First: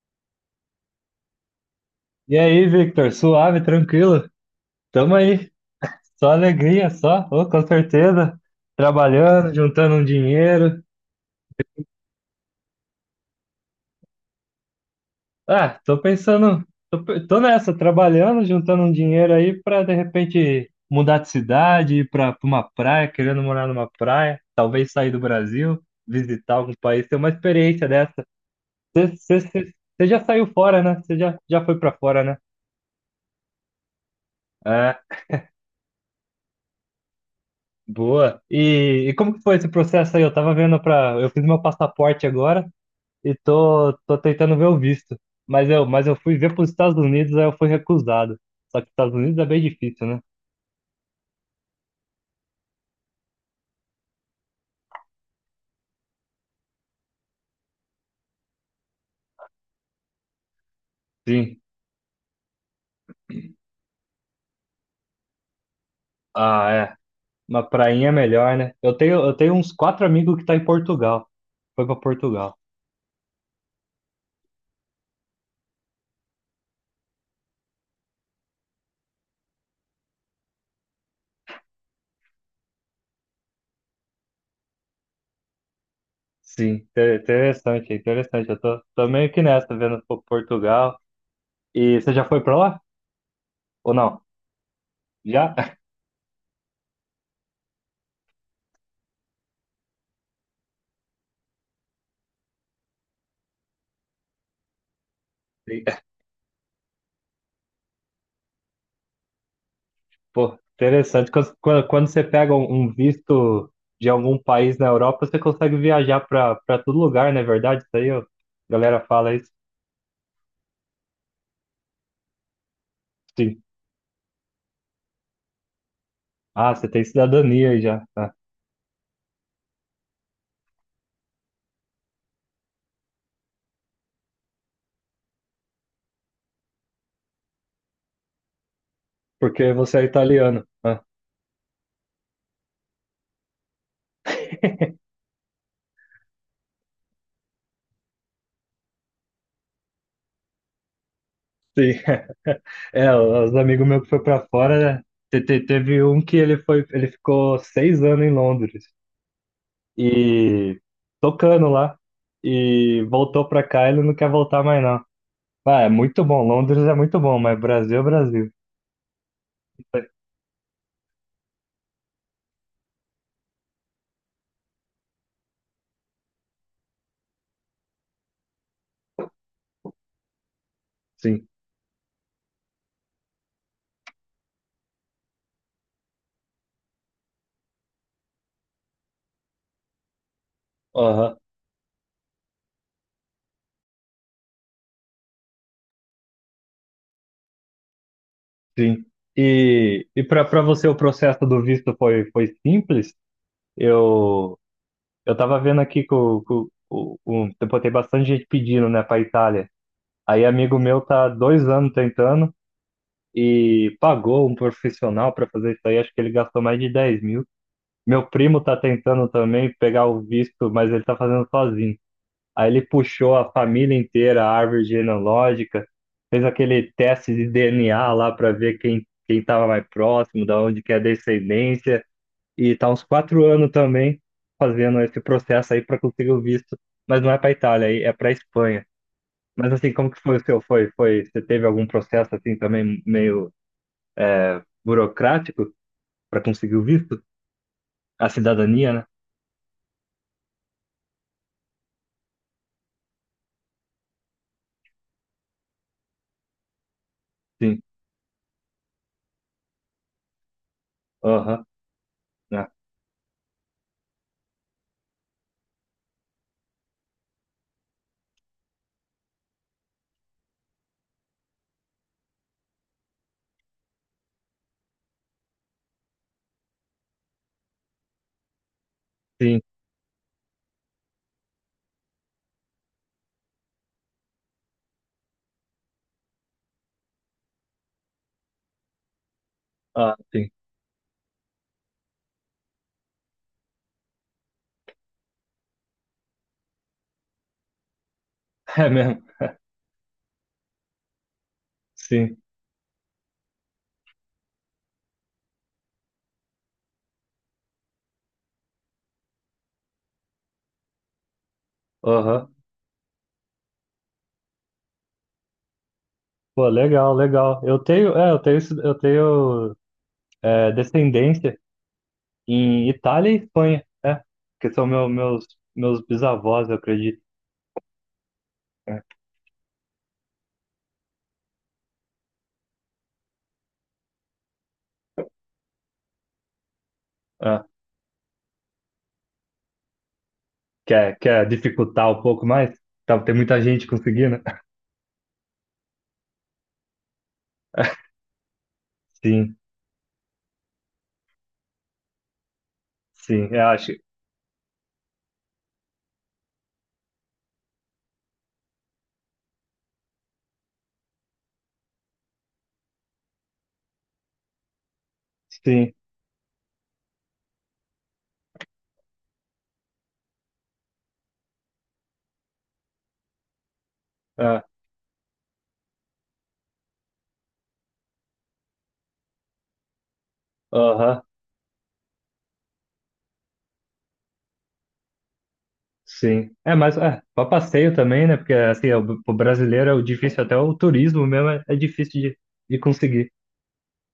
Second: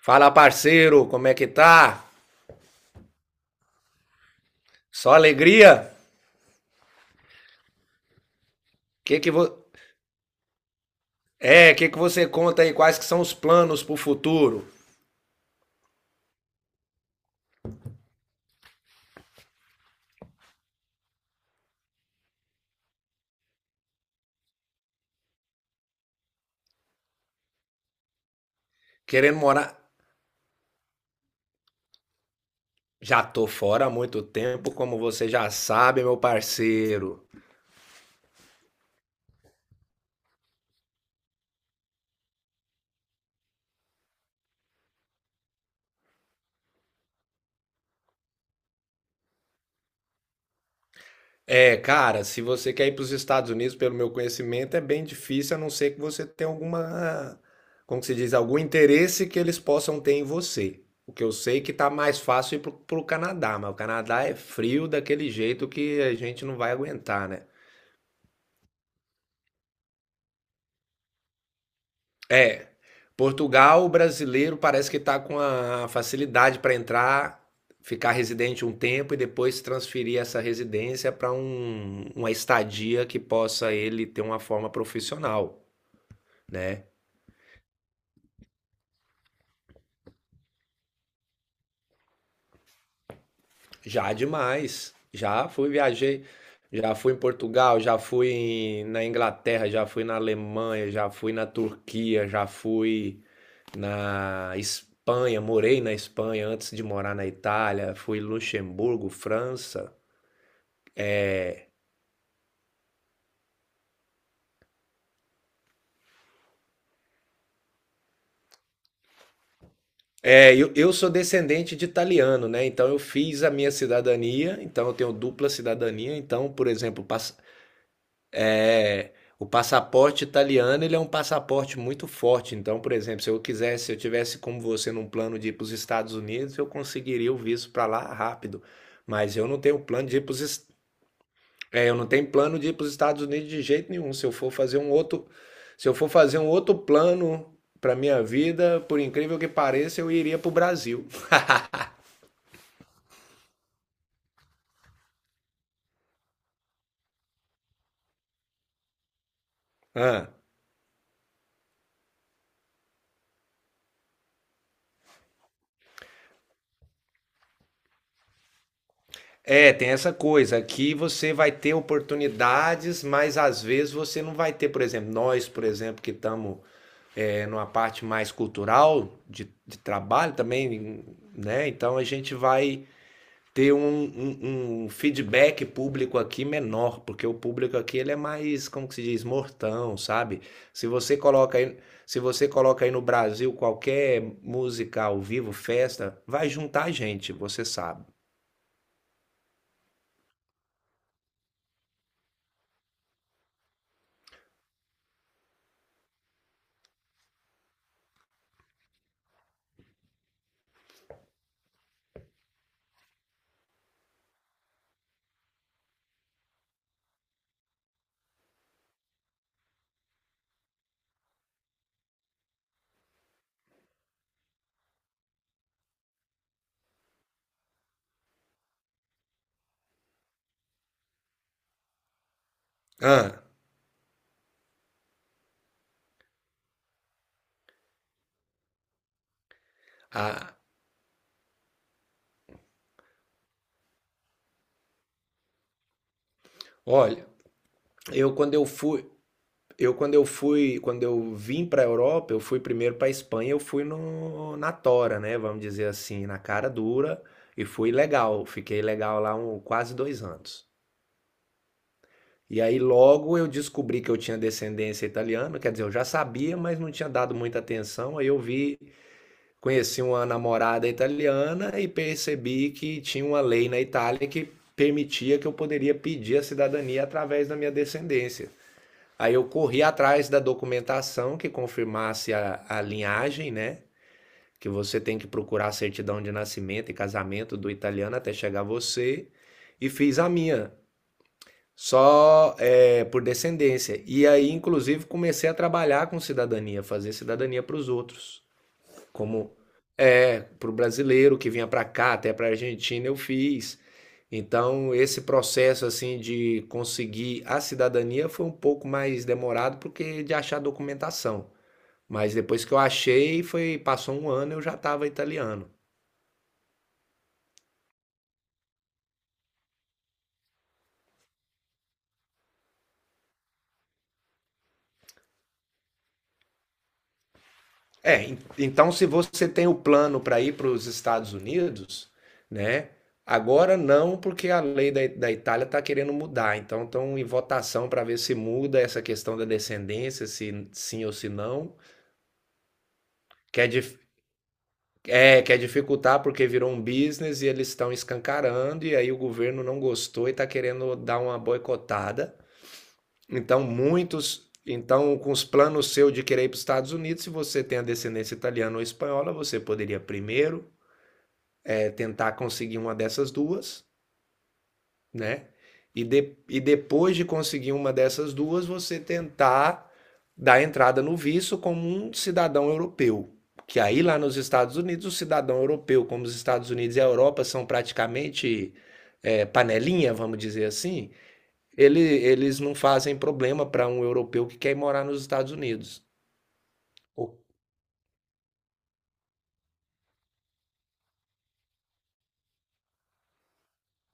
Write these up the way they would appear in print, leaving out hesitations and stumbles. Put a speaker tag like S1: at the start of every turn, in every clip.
S1: Fala, parceiro, como é que tá?
S2: E aí, Victor? Suave, tranquilo? Tamo
S1: Só
S2: aí.
S1: alegria?
S2: Só alegria, só. Ô, com certeza.
S1: Que que vo...
S2: Trabalhando, juntando um dinheiro.
S1: É, o que que você conta aí? Quais que são os planos pro futuro?
S2: Ah, tô pensando. Tô nessa, trabalhando, juntando um dinheiro aí pra de repente mudar de cidade, ir pra uma praia, querendo morar numa praia. Talvez sair do Brasil, visitar algum país, ter uma experiência dessa.
S1: Querendo morar?
S2: Você já saiu fora, né? Você já foi pra fora, né?
S1: Já tô fora há muito tempo,
S2: É.
S1: como você já sabe, meu parceiro.
S2: Boa. E como que foi esse processo aí? Eu tava vendo pra. Eu fiz meu passaporte agora e tô tentando ver o visto. Mas eu fui ver pros Estados Unidos, aí eu fui recusado. Só que Estados Unidos é bem difícil, né?
S1: É, cara, se você quer ir pros Estados Unidos, pelo meu conhecimento, é bem difícil, a não ser que você tenha alguma, como que se diz, algum interesse que eles possam ter em você. O que eu sei
S2: Sim.
S1: é que tá mais fácil ir pro Canadá, mas o Canadá é frio daquele jeito que a gente não
S2: Ah,
S1: vai
S2: é.
S1: aguentar, né?
S2: Uma prainha é melhor, né? Eu tenho uns quatro amigos que tá em Portugal. Foi pra Portugal.
S1: É. Portugal, o brasileiro parece que está com a facilidade para entrar, ficar residente um tempo e depois transferir essa residência para uma estadia que possa ele ter uma forma profissional,
S2: Sim.
S1: né?
S2: Interessante, interessante. Eu tô meio que nessa, vendo Portugal. E você já foi pra lá? Ou
S1: Já
S2: não?
S1: demais. Já
S2: Já?
S1: fui, viajei, já fui em Portugal, na Inglaterra, já fui na Alemanha, já fui na Turquia, já fui na Espanha, morei na Espanha antes de morar na Itália, fui em Luxemburgo, França.
S2: Pô, interessante. Quando você pega um visto de algum país na Europa, você consegue viajar para todo lugar, não é verdade? Isso aí, ó, a galera fala isso.
S1: É, eu sou descendente de italiano, né? Então eu fiz a
S2: Sim.
S1: minha cidadania, então eu tenho dupla cidadania. Então, por
S2: Ah, você tem
S1: exemplo,
S2: cidadania aí já. Ah,
S1: o passaporte italiano, ele é um passaporte muito forte. Então, por exemplo, se eu quisesse, se eu tivesse como você num plano de ir para os Estados Unidos, eu conseguiria o visto para lá rápido. Mas eu não
S2: porque
S1: tenho
S2: você é
S1: plano de ir para os.
S2: italiano. Ah,
S1: É, eu não tenho plano de ir para os Estados Unidos de jeito nenhum. Se eu for fazer um outro, Se eu for fazer um outro plano para minha vida, por incrível que pareça, eu iria para o Brasil.
S2: sim. É, os amigos meus que foi para fora, né? Teve um que ele ficou 6 anos em Londres
S1: Ah,
S2: e tocando lá e voltou para cá, ele não quer voltar mais não. Ah, é muito bom, Londres é muito bom, mas Brasil é Brasil.
S1: é, tem essa coisa. Aqui você vai ter oportunidades, mas às vezes você não vai ter. Por exemplo, nós, por exemplo, que estamos numa parte mais cultural de trabalho também,
S2: Sim,
S1: né? Então a gente vai ter um feedback público aqui menor, porque o público aqui ele é mais, como que se diz, mortão, sabe? Se você
S2: aham,
S1: coloca aí, Se você coloca aí no Brasil qualquer música ao vivo, festa, vai juntar gente, você sabe.
S2: sim. E para você o processo do visto foi simples? Eu eu tava vendo aqui que o tipo, tem bastante gente pedindo, né, para Itália. Aí amigo meu tá 2 anos tentando e pagou um profissional para fazer isso aí. Acho que ele gastou mais de 10 mil. Meu primo tá tentando também pegar o visto, mas ele tá fazendo sozinho. Aí ele puxou a família inteira, a árvore genealógica, fez aquele teste de DNA lá para ver quem estava mais próximo, da onde que é a descendência, e tá uns quatro
S1: Ah,
S2: anos também fazendo esse processo aí para conseguir o visto, mas não é para Itália, aí é para Espanha. Mas assim, como que foi o
S1: ah,
S2: seu? Você teve algum processo assim também meio burocrático para conseguir o visto?
S1: olha,
S2: A
S1: eu quando eu
S2: cidadania, né?
S1: fui, eu quando eu fui, quando eu vim para a Europa, eu fui primeiro para a Espanha, eu fui no, na tora, né? Vamos dizer assim, na cara dura e
S2: Sim.
S1: fui legal, fiquei legal lá um, quase 2 anos.
S2: Aham.
S1: E
S2: Né?
S1: aí logo eu descobri que eu tinha descendência italiana, quer dizer, eu já sabia, mas não tinha dado muita atenção. Aí eu vi, conheci uma namorada italiana e percebi que tinha uma lei na Itália que permitia que eu poderia pedir a cidadania através da minha descendência. Aí eu
S2: Sim.
S1: corri atrás da documentação que confirmasse a linhagem, né? Que você tem que procurar a certidão de nascimento e casamento do italiano até chegar você. E
S2: Ah,
S1: fiz a
S2: sim.
S1: minha. Só é, por descendência. E aí, inclusive, comecei a trabalhar com cidadania, fazer cidadania para os outros.
S2: É mesmo.
S1: Como é, para o brasileiro que vinha para cá, até
S2: Sim.
S1: para a Argentina, eu fiz. Então, esse processo assim de conseguir a cidadania foi um pouco mais demorado porque de achar documentação. Mas
S2: Aham.
S1: depois que eu achei, foi, passou um ano, eu já estava italiano.
S2: Pô, legal, legal. Eu tenho descendência em Itália e Espanha, que são meus bisavós, eu acredito.
S1: É, então se você tem o plano para ir para os Estados Unidos, né? Agora não, porque a lei da Itália está querendo mudar. Então estão em
S2: É,
S1: votação para ver se muda essa questão da descendência, se sim ou
S2: quer,
S1: se
S2: quer
S1: não.
S2: dificultar um pouco mais? Tá, tem muita
S1: Quer,
S2: gente
S1: dif-
S2: conseguindo.
S1: quer dificultar porque virou um business e eles estão escancarando, e aí o
S2: Sim,
S1: governo não gostou e está querendo dar uma boicotada.
S2: sim, eu
S1: Então,
S2: acho.
S1: muitos. Então, com os planos seu de querer ir para os Estados Unidos, se você tem a descendência italiana ou espanhola, você poderia primeiro tentar conseguir uma dessas duas, né?
S2: Sim,
S1: E depois de conseguir uma dessas duas, você tentar dar entrada no visto como um cidadão europeu. Que aí lá nos
S2: é,
S1: Estados Unidos, o cidadão europeu, como os Estados Unidos e a Europa são praticamente panelinha, vamos dizer assim,
S2: aham,
S1: eles não fazem problema para um europeu que quer ir morar nos Estados Unidos.
S2: sim. É, mas
S1: O
S2: para passeio também, né? Porque assim, o brasileiro é o difícil, até o turismo mesmo é difícil de conseguir.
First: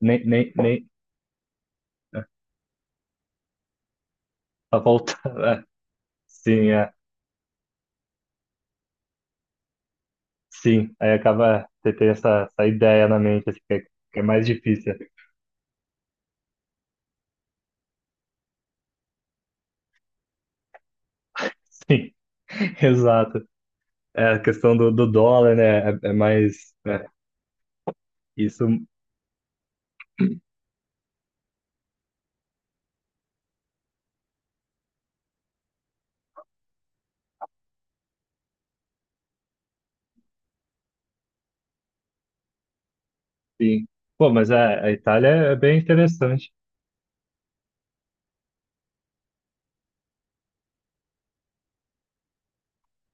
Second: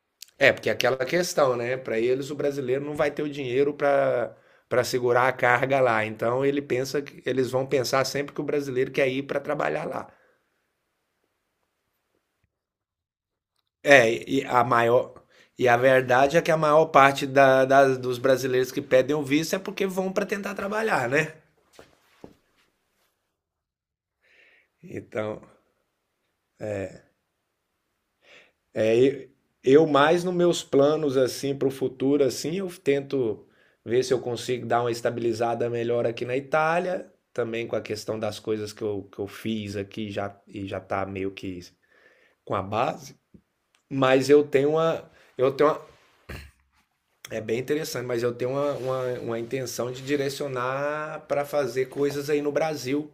S2: Nem,
S1: É,
S2: nem,
S1: porque é
S2: nem,
S1: aquela questão, né? Para
S2: é,
S1: eles, o brasileiro não vai ter o dinheiro para
S2: a
S1: para
S2: volta.
S1: segurar a
S2: É,
S1: carga lá. Então ele
S2: sim, é.
S1: pensa que eles vão pensar sempre que o brasileiro quer ir para trabalhar lá.
S2: Sim, aí acaba você ter essa ideia na mente, assim, que é,
S1: É,
S2: mais difícil.
S1: e a verdade é que a maior parte dos brasileiros que pedem o visto é porque vão para tentar trabalhar, né?
S2: Sim, exato. É, a questão do
S1: Então,
S2: dólar, né? É mais. É, isso,
S1: É, e- eu mais nos meus planos assim para o futuro assim, eu tento ver se eu consigo dar uma estabilizada melhor aqui na Itália, também com a questão das coisas que eu fiz aqui já e já tá meio que com a base,
S2: sim.
S1: mas
S2: Pô, mas a Itália
S1: eu
S2: é
S1: tenho
S2: bem
S1: uma,
S2: interessante.
S1: é bem interessante, mas eu tenho uma intenção de direcionar para fazer coisas aí no Brasil,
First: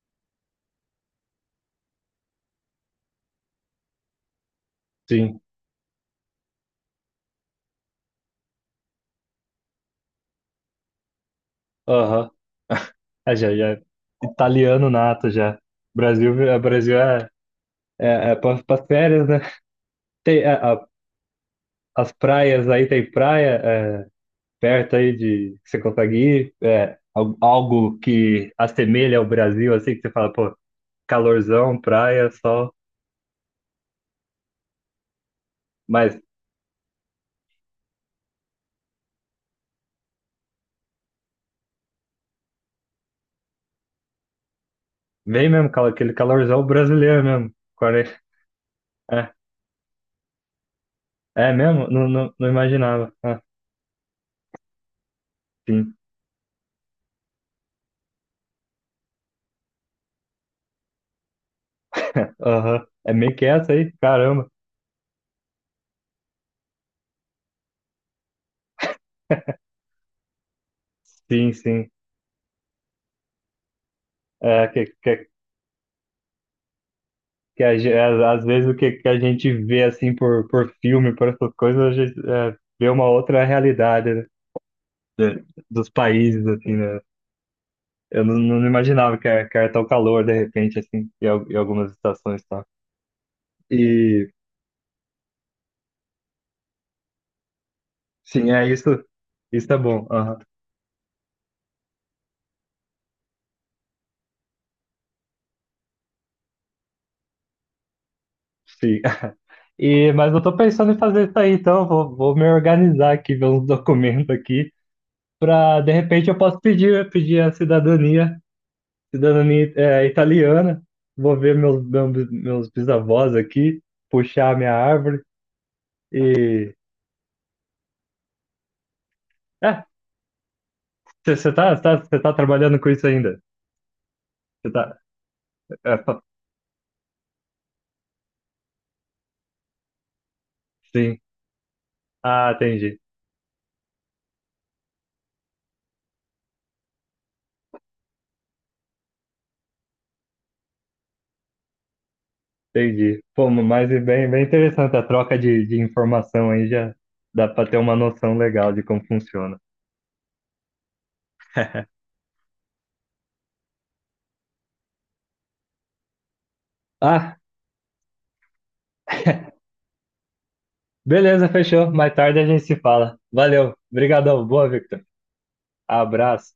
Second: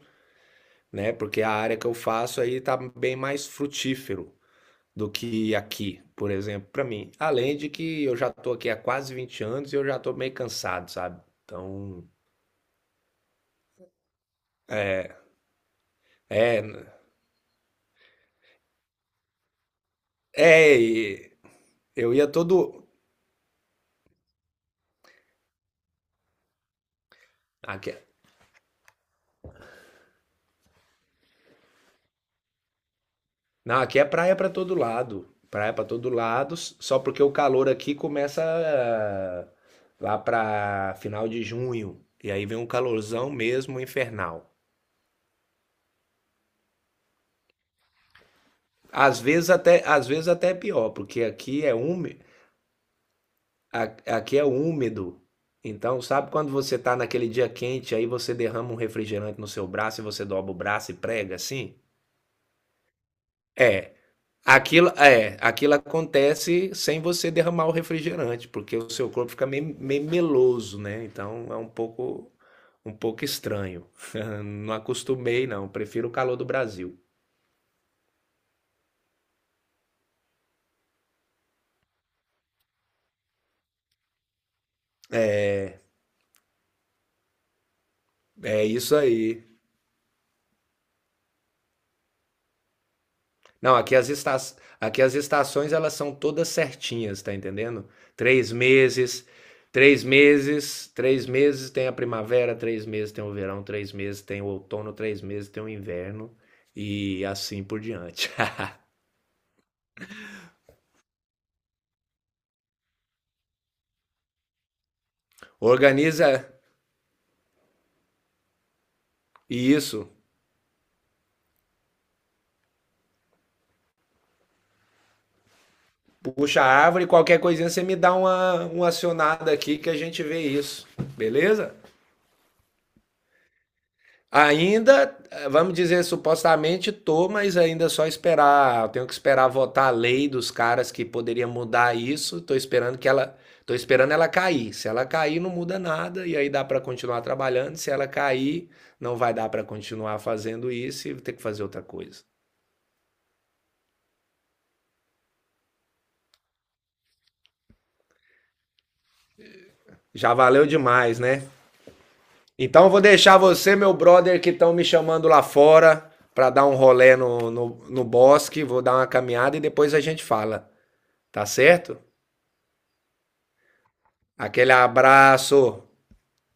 S1: né? Porque a área que eu faço aí tá bem mais frutífero do
S2: Sim,
S1: que aqui, por exemplo, para mim. Além de que eu já tô aqui há quase 20 anos e eu já tô meio cansado, sabe? Então,
S2: aham. É, já, é italiano nato já. Brasil, a
S1: é,
S2: Brasil é, é para as férias, né? Tem,
S1: é, e
S2: as
S1: eu ia todo
S2: praias aí, tem praia perto aí de que você consegue ir. É, al-
S1: aqui,
S2: algo que assemelha ao Brasil, assim, que você fala, pô. Calorzão, praia, sol.
S1: não, aqui é praia para todo lado, praia para todo
S2: Mas
S1: lado, só porque o calor aqui começa lá para final de junho e aí vem um calorzão mesmo infernal.
S2: vem mesmo, aquele calorzão brasileiro mesmo. 40. É,
S1: Às vezes até é pior, porque
S2: é
S1: aqui é
S2: mesmo? Não,
S1: úmido,
S2: não, não imaginava. Ah,
S1: aqui é úmido.
S2: sim.
S1: Então, sabe quando você tá naquele dia quente, aí você derrama um refrigerante no seu braço e você dobra o braço e prega assim?
S2: Aham. É meio que essa aí?
S1: É,
S2: Caramba.
S1: aquilo acontece sem você derramar o refrigerante, porque o seu corpo fica meio meloso, né? Então
S2: Sim,
S1: é um
S2: sim.
S1: pouco um pouco estranho.
S2: É,
S1: Não
S2: que, que,
S1: acostumei, não. Prefiro o calor do Brasil.
S2: que às vezes o que, que a gente vê assim por filme, por essas coisas, a gente vê uma outra realidade, né? De- dos países, assim, né? Eu não,
S1: É
S2: não
S1: isso
S2: imaginava que
S1: aí.
S2: era, que era tão calor de repente, assim, em algumas estações, tá?
S1: Não, aqui aqui as estações elas são todas certinhas, tá entendendo?
S2: Sim,
S1: Três
S2: é isso.
S1: meses,
S2: Isso é
S1: três
S2: bom. Aham,
S1: meses, três meses tem a primavera, 3 meses tem o verão, 3 meses tem o outono, 3 meses tem o inverno e assim por diante.
S2: sim. E, mas eu tô pensando em fazer isso aí, então vou me organizar aqui, ver uns documentos aqui, para de repente
S1: Organiza
S2: eu posso pedir a cidadania, cidadania
S1: isso,
S2: italiana. Vou ver meus bisavós aqui, puxar a minha árvore
S1: puxa a
S2: e.
S1: árvore, qualquer coisinha você me dá uma acionada aqui
S2: É,
S1: que a gente vê isso,
S2: você
S1: beleza?
S2: tá, cê tá, cê tá trabalhando com isso ainda? Você tá.
S1: Ainda, vamos
S2: é,
S1: dizer,
S2: fa-
S1: supostamente tô, mas ainda é só esperar, eu tenho que esperar votar a lei dos caras que
S2: sim.
S1: poderia mudar isso.
S2: Ah,
S1: Tô esperando
S2: entendi.
S1: que ela, tô esperando ela cair. Se ela cair, não muda nada e aí dá para continuar trabalhando. Se ela cair, não vai dar para continuar fazendo isso e vou ter que fazer outra coisa.
S2: Entendi. Pô, mas é bem, bem interessante a troca de informação aí, já dá para ter uma noção legal de como funciona.
S1: Já valeu demais, né? Então eu vou deixar você, meu brother, que estão me chamando lá fora para dar um rolê
S2: Ah,
S1: no bosque, vou dar uma caminhada e depois a gente fala, tá
S2: beleza, fechou.
S1: certo?
S2: Mais tarde a gente se fala. Valeu. Obrigadão. Boa,
S1: Aquele
S2: Victor.
S1: abraço.
S2: Abraço.